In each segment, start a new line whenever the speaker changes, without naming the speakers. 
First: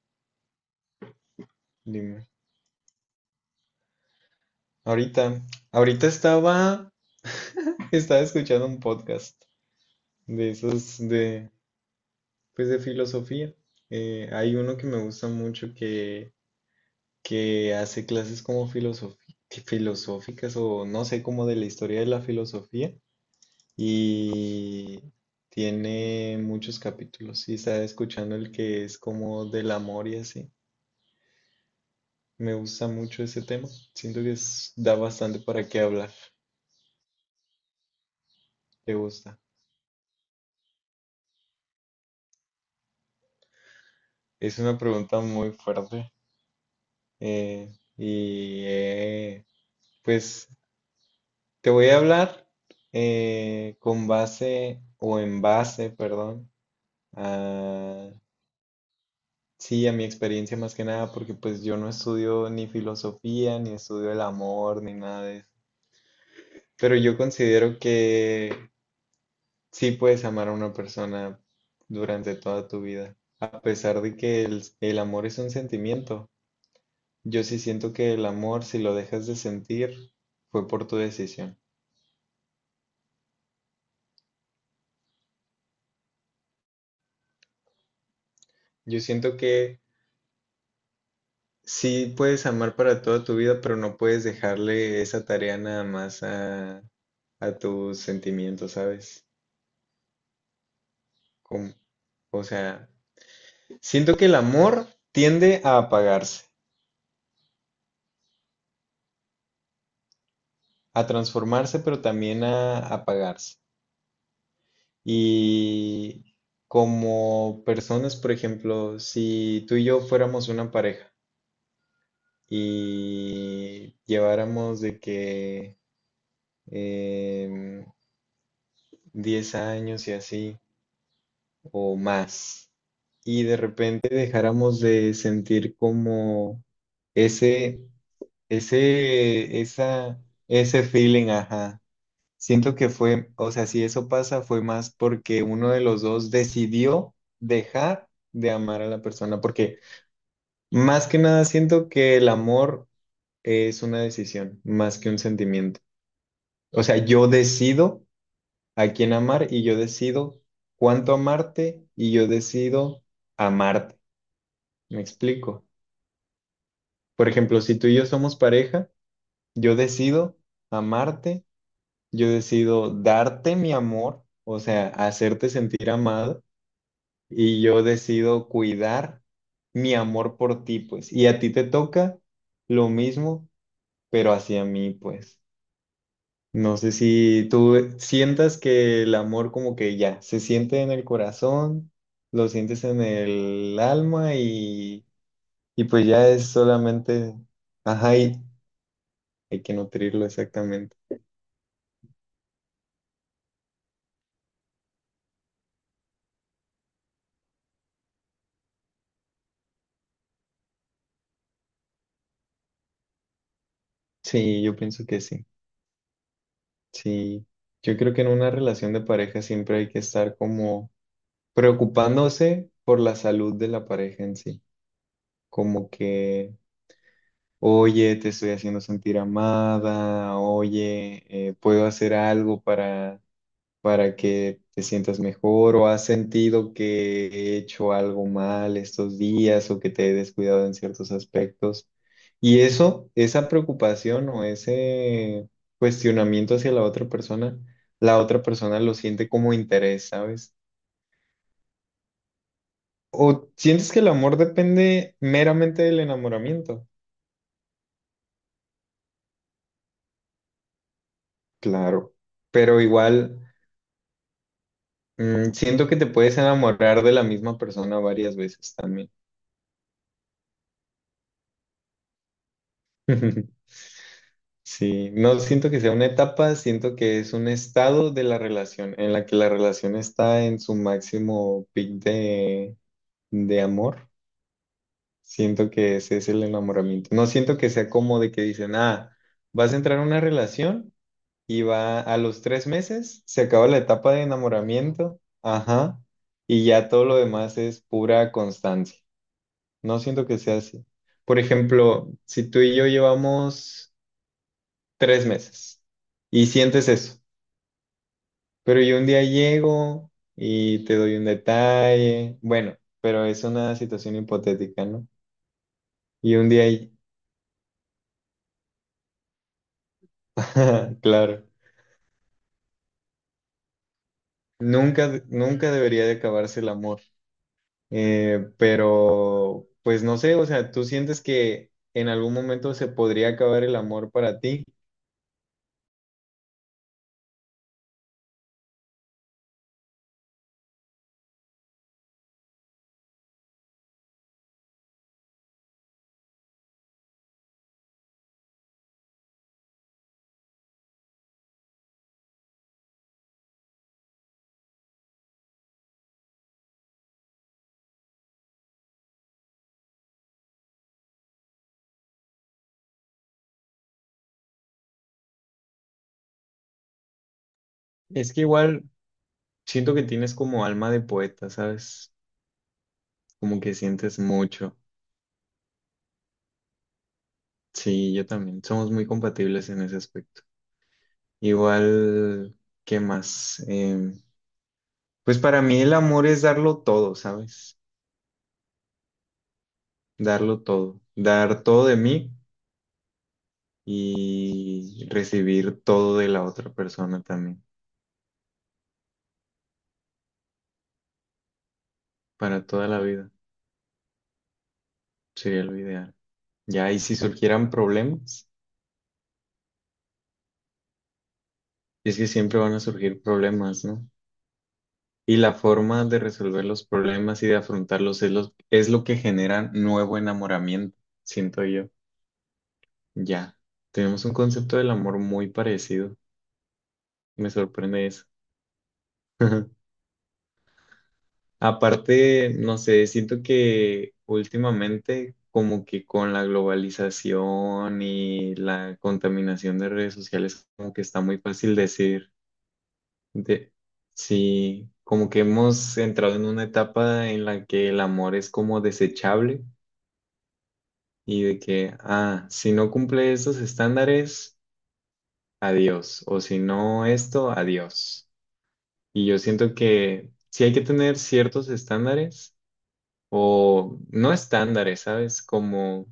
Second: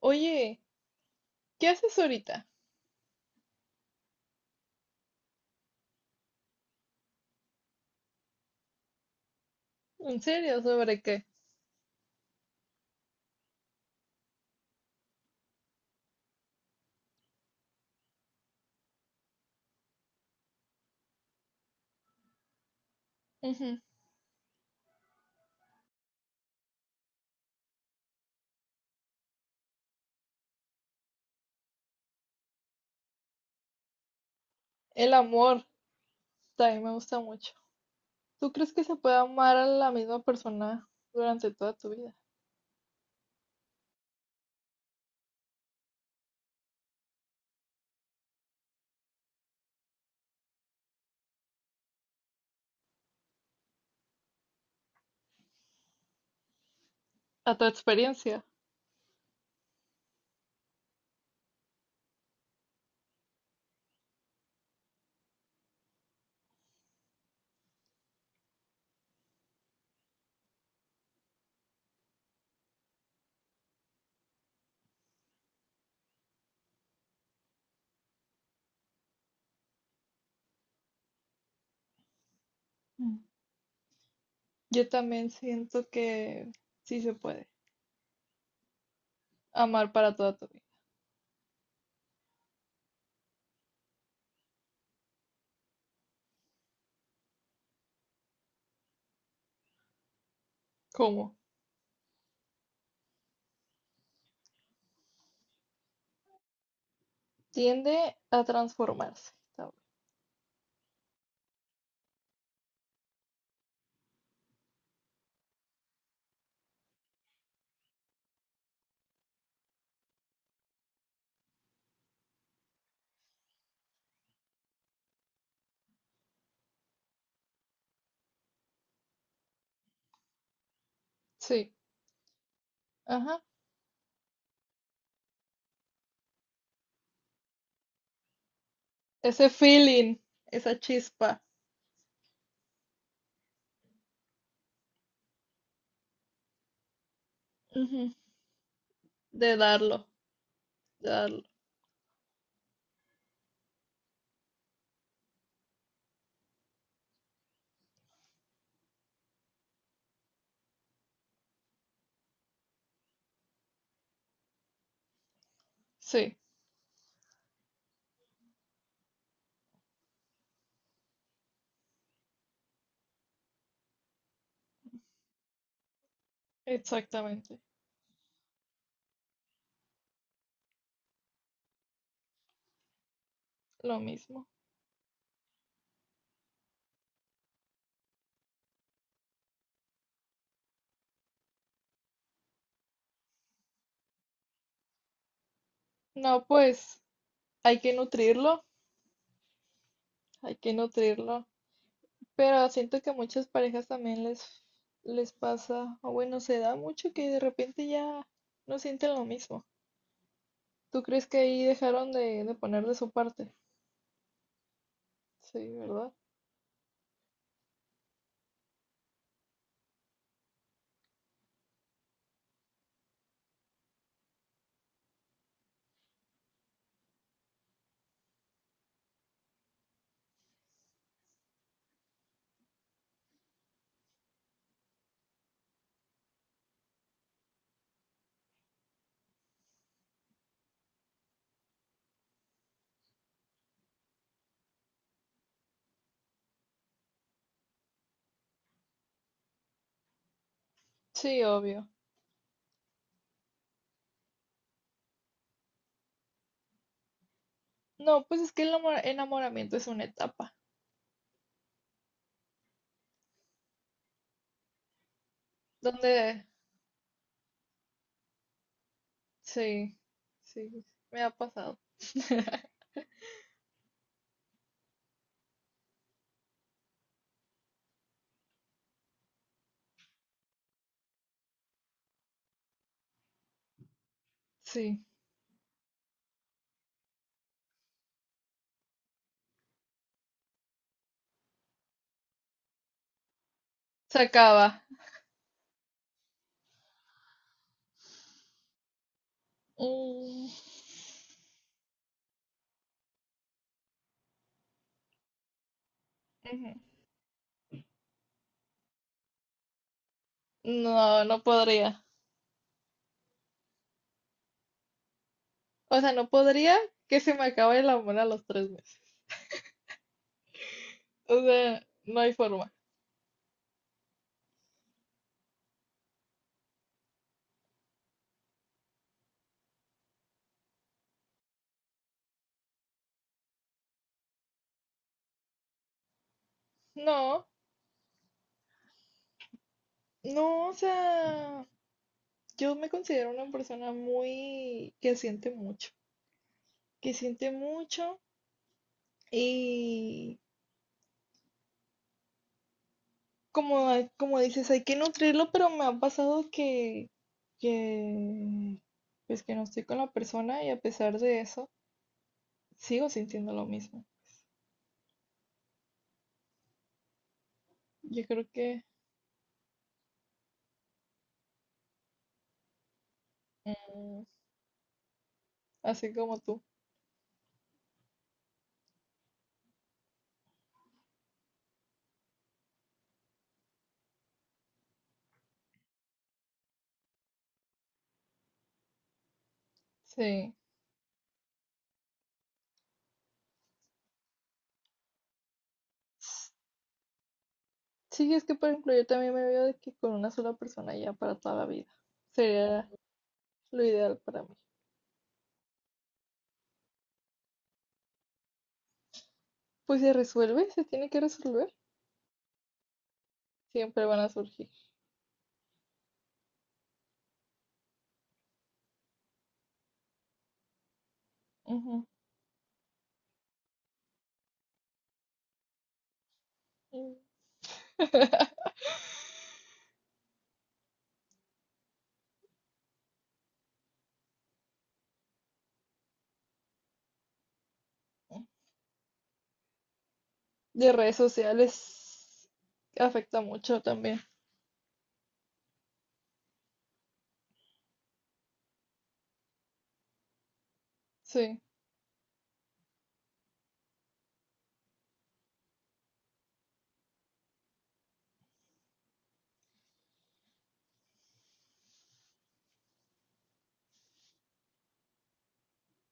Oye, ¿qué haces
Dime.
ahorita?
Ahorita, ahorita estaba, estaba escuchando un podcast
¿En
de
serio?
esos
¿Sobre qué?
de, pues de filosofía. Hay uno que me gusta mucho que hace clases como filosóficas o no sé, como de la historia de la filosofía
Ujú.
y tiene muchos capítulos y estaba escuchando el que es como del amor y así. Me gusta mucho ese tema. Siento que da
El
bastante
amor
para qué hablar.
también me gusta mucho. ¿Tú crees que
¿Te
se puede
gusta?
amar a la misma persona durante toda tu vida?
Es una pregunta muy fuerte. eh, y eh, pues te voy a hablar con base o en base, perdón,
A tu
a,
experiencia.
sí, a mi experiencia más que nada, porque pues yo no estudio ni filosofía, ni estudio el amor, ni nada de eso. Pero yo considero que sí puedes amar a una persona durante toda tu vida, a pesar de que el amor es un sentimiento. Yo sí siento que el amor, si lo dejas de sentir, fue por tu decisión.
Mm. Yo también siento que sí se puede
Yo siento que
amar para toda tu vida.
sí puedes amar para toda tu vida, pero no puedes dejarle esa tarea nada más a tus sentimientos, ¿sabes?
¿Cómo?
Como- o sea, siento que el amor tiende a apagarse,
Tiende a transformarse tal vez.
a transformarse, pero también a apagarse. Y como personas, por ejemplo, si tú y yo fuéramos una pareja, y lleváramos de que em, 10 años y así
Sí,
o más
ajá.
y de repente dejáramos de sentir como ese,
Ese
ese,
feeling,
esa,
esa
ese feeling,
chispa,
ajá. Siento que fue, o sea, si eso pasa fue más porque uno de los dos decidió dejar
ujú,
de amar a la persona,
de
porque
darlo,
más
de
que
darlo.
nada siento que el amor es una decisión, más que un sentimiento. O sea, yo decido a quién amar y yo decido cuánto amarte y yo decido amarte. ¿Me explico?
Sí,
Por ejemplo, si tú y yo somos pareja, yo decido amarte, yo decido darte mi amor, o sea, hacerte sentir amado
exactamente.
y yo decido cuidar mi amor por ti, pues. Y a ti te toca lo mismo,
Lo
pero
mismo.
hacia mí, pues. No sé si tú e, sientas que el amor como que ya se siente en el corazón, lo sientes en el alma y pues ya
No,
es
pues
solamente,
hay que
ajá, y
nutrirlo,
hay que nutrirlo
hay que
exactamente.
nutrirlo, pero siento que a muchas parejas también les pasa, o bueno, se da mucho que de repente ya no sienten lo mismo. ¿Tú crees que ahí dejaron de poner de su parte?
Sí, yo pienso que sí.
Sí, ¿verdad?
Sí, yo creo que en una relación de pareja siempre hay que estar como preocupándose por la salud de la pareja en sí, como que... Oye, te estoy haciendo sentir amada, oye, puedo hacer algo para que te sientas mejor o has sentido que he hecho algo mal estos días o que te he descuidado en ciertos aspectos. Y eso, esa preocupación o ese cuestionamiento hacia la otra persona lo siente como interés, ¿sabes?
Sí, obvio.
¿O sientes que el amor depende meramente del enamoramiento?
No, pues es que el enamoramiento es una etapa
Claro, pero igual siento que te puedes
donde,
enamorar de la misma persona varias veces también.
sí, sí, me ha pasado.
Sí, no siento que sea una etapa, siento que es un estado de la relación en la que la relación está en su máximo pic de amor.
Sí,
Siento que ese es el enamoramiento. No siento que sea como de que dicen, ah, vas a entrar a una relación y va a los 3 meses, se acaba la etapa
se
de
acaba.
enamoramiento, ajá, y ya todo lo demás es pura constancia. No siento que
Mm,
sea así. Por ejemplo, si tú y yo llevamos 3 meses y
ujú.
sientes eso. Pero yo un día llego y te doy
No,
un
no podría.
detalle. Bueno, pero es una situación hipotética, ¿no?
O sea, no
Y un día,
podría que se me acabe el amor a los 3 meses. O
claro,
sea, no hay forma.
nunca, nunca debería de acabarse el amor. Pero, pues no sé, o sea, ¿tú sientes que en algún momento se podría acabar el amor para ti?
No, no, o sea, yo me considero una persona muy que siente mucho y como, como dices, hay que nutrirlo, pero me ha pasado que, pues que no estoy con la persona y a pesar de eso, sigo sintiendo lo mismo. Yo
Es que
creo que,
igual siento que tienes como alma de poeta, ¿sabes? Como que sientes
mm,
mucho.
así como tú,
Sí, yo también. Somos muy compatibles en ese aspecto. Igual, ¿qué más? Pues para mí el amor es darlo todo, ¿sabes?
sí.
Darlo todo, dar todo de mí y recibir todo de la otra persona también,
Sí, es que por ejemplo yo también me veo de que con una sola persona ya para toda la vida.
para
Sería
toda la vida,
lo ideal para mí.
sería lo ideal. Ya, y si surgieran problemas,
Pues se resuelve, se tiene que resolver.
es que siempre van a surgir problemas,
Siempre
¿no?
van a surgir.
Y la forma de resolver los problemas y de afrontarlos es lo que genera nuevo enamoramiento, siento yo.
Ujú.
Ya, tenemos un concepto del amor muy parecido. Me sorprende eso. Aparte, no sé, siento que últimamente como que con la globalización y la contaminación de redes sociales,
De
como que
redes
está muy fácil decir,
sociales afecta
de,
mucho también.
sí, como que hemos entrado en una etapa en la que el amor es como desechable y de
Sí.
que, ah, si no cumple esos estándares, adiós, o si no esto, adiós. Y yo siento que sí hay que tener ciertos estándares o no estándares, ¿sabes? Como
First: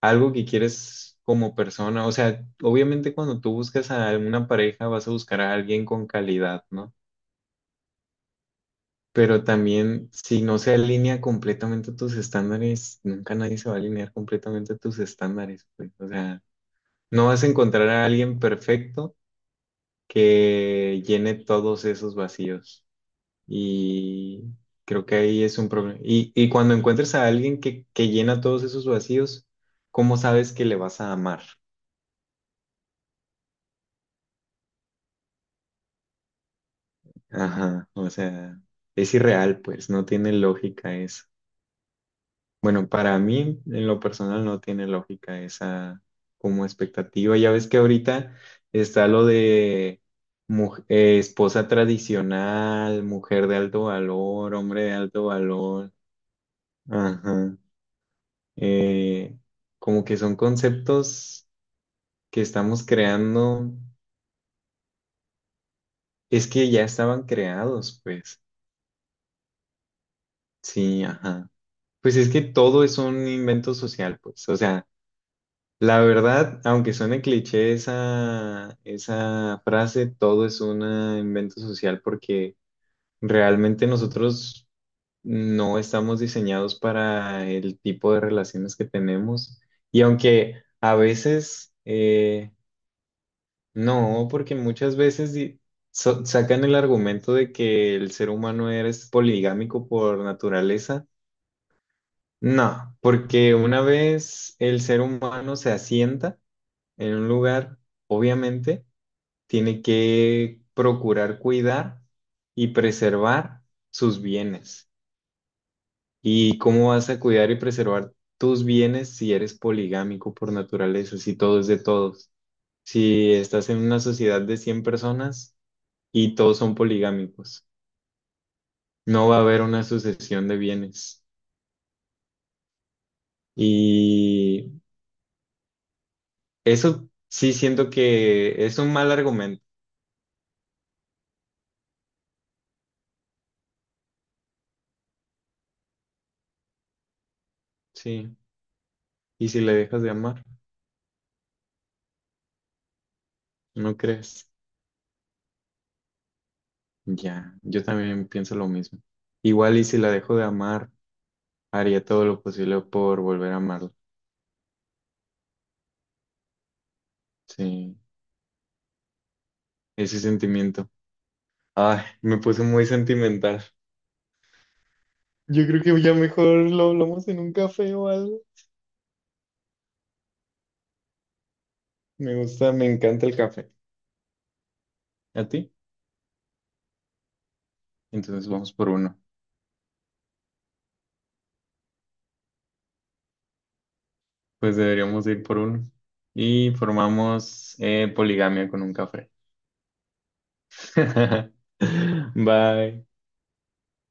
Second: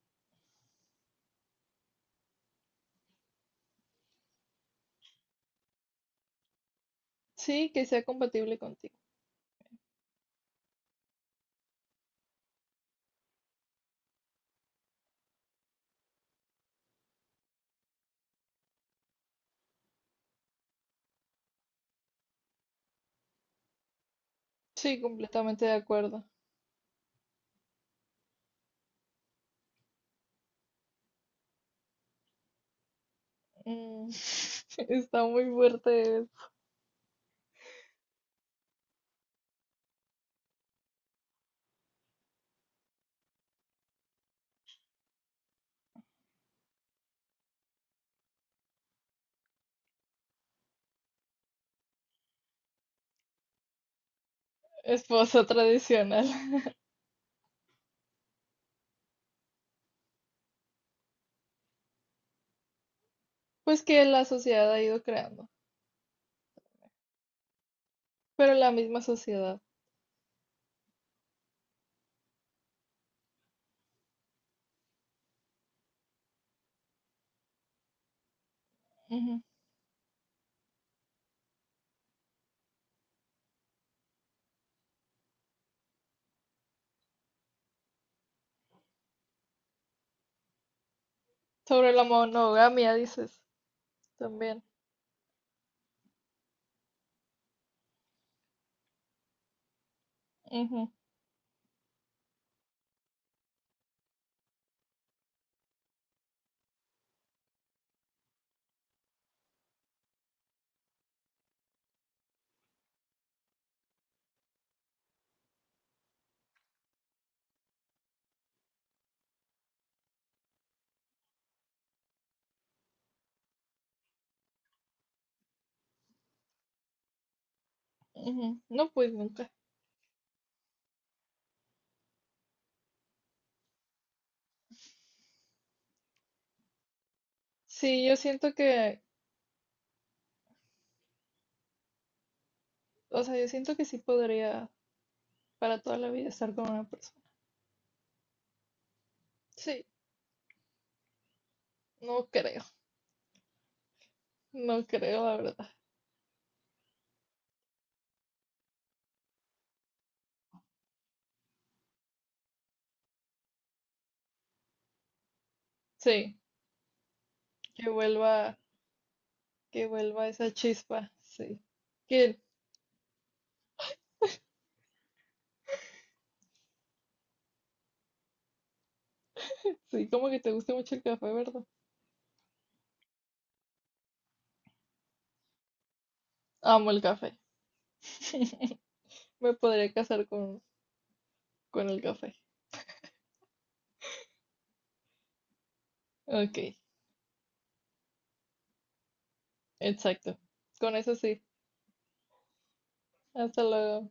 algo que quieres como persona. O sea, obviamente cuando tú buscas a alguna pareja vas a buscar a alguien con calidad, ¿no?
Sí, que sea compatible contigo.
Pero también si no se alinea completamente a tus estándares, nunca nadie se va a alinear completamente a tus estándares, pues. O sea, no vas a encontrar a alguien perfecto que llene todos esos vacíos. Y
Sí,
creo que ahí es
completamente
un
de
problema.
acuerdo.
Y cuando encuentres a alguien que llena todos esos vacíos, ¿cómo sabes que le vas a amar?
Mm, está muy fuerte
Ajá, o sea, es irreal, pues, no tiene lógica eso. Bueno, para mí, en lo personal, no tiene lógica esa como expectativa. Ya ves que ahorita está lo de esposa tradicional, mujer de alto valor, hombre de alto
esposa
valor.
tradicional.
Ajá. eh, Como que son conceptos que estamos creando,
Pues que la sociedad ha ido creando,
es que ya estaban creados, pues,
pero la misma sociedad.
sí, ajá. Pues es que todo es un invento social, pues, o sea, la verdad, aunque suene cliché esa,
Ujú.
esa frase, todo es un invento social porque realmente nosotros no estamos diseñados para el tipo de relaciones que tenemos y aunque a veces...
Sobre la monogamia, dices,
No, porque
también.
muchas veces sacan el argumento de que el ser humano es poligámico por
Ujú,
naturaleza. No, porque una vez el ser humano se asienta en un lugar, obviamente tiene que procurar cuidar y preservar sus bienes. ¿Y cómo vas a cuidar y preservar tus bienes si eres poligámico por naturaleza, si todo es de todos? Si estás en una sociedad de 100 personas y todos son poligámicos.
ujú. No, pues
No va a
nunca.
haber una sucesión de bienes. Y eso sí siento
Sí, yo siento
que es un
que,
mal argumento,
o sea, yo siento que sí podría para toda la vida estar con una persona.
sí. ¿Y si le
Sí,
dejas de amar?
no creo,
¿No crees?
no creo, la verdad.
Ya, yo también pienso lo mismo. Igual y si la dejo de amar, haría todo lo posible por volver a amarla.
Sí, que
Sí,
vuelva, que
ese
vuelva esa
sentimiento.
chispa, sí.
Ay, me
Que,
puse muy sentimental. Yo creo que ya mejor lo hablamos en un café o algo.
sí, como que te gusta mucho el café, ¿verdad?
Me gusta, me encanta el café. ¿A ti?
Amo el café.
Entonces vamos por uno.
Me podría casar con el café.
Pues deberíamos ir por uno.
Ok,
Y formamos poligamia con un café.
exacto. Con eso sí.
Bye.
Hasta luego.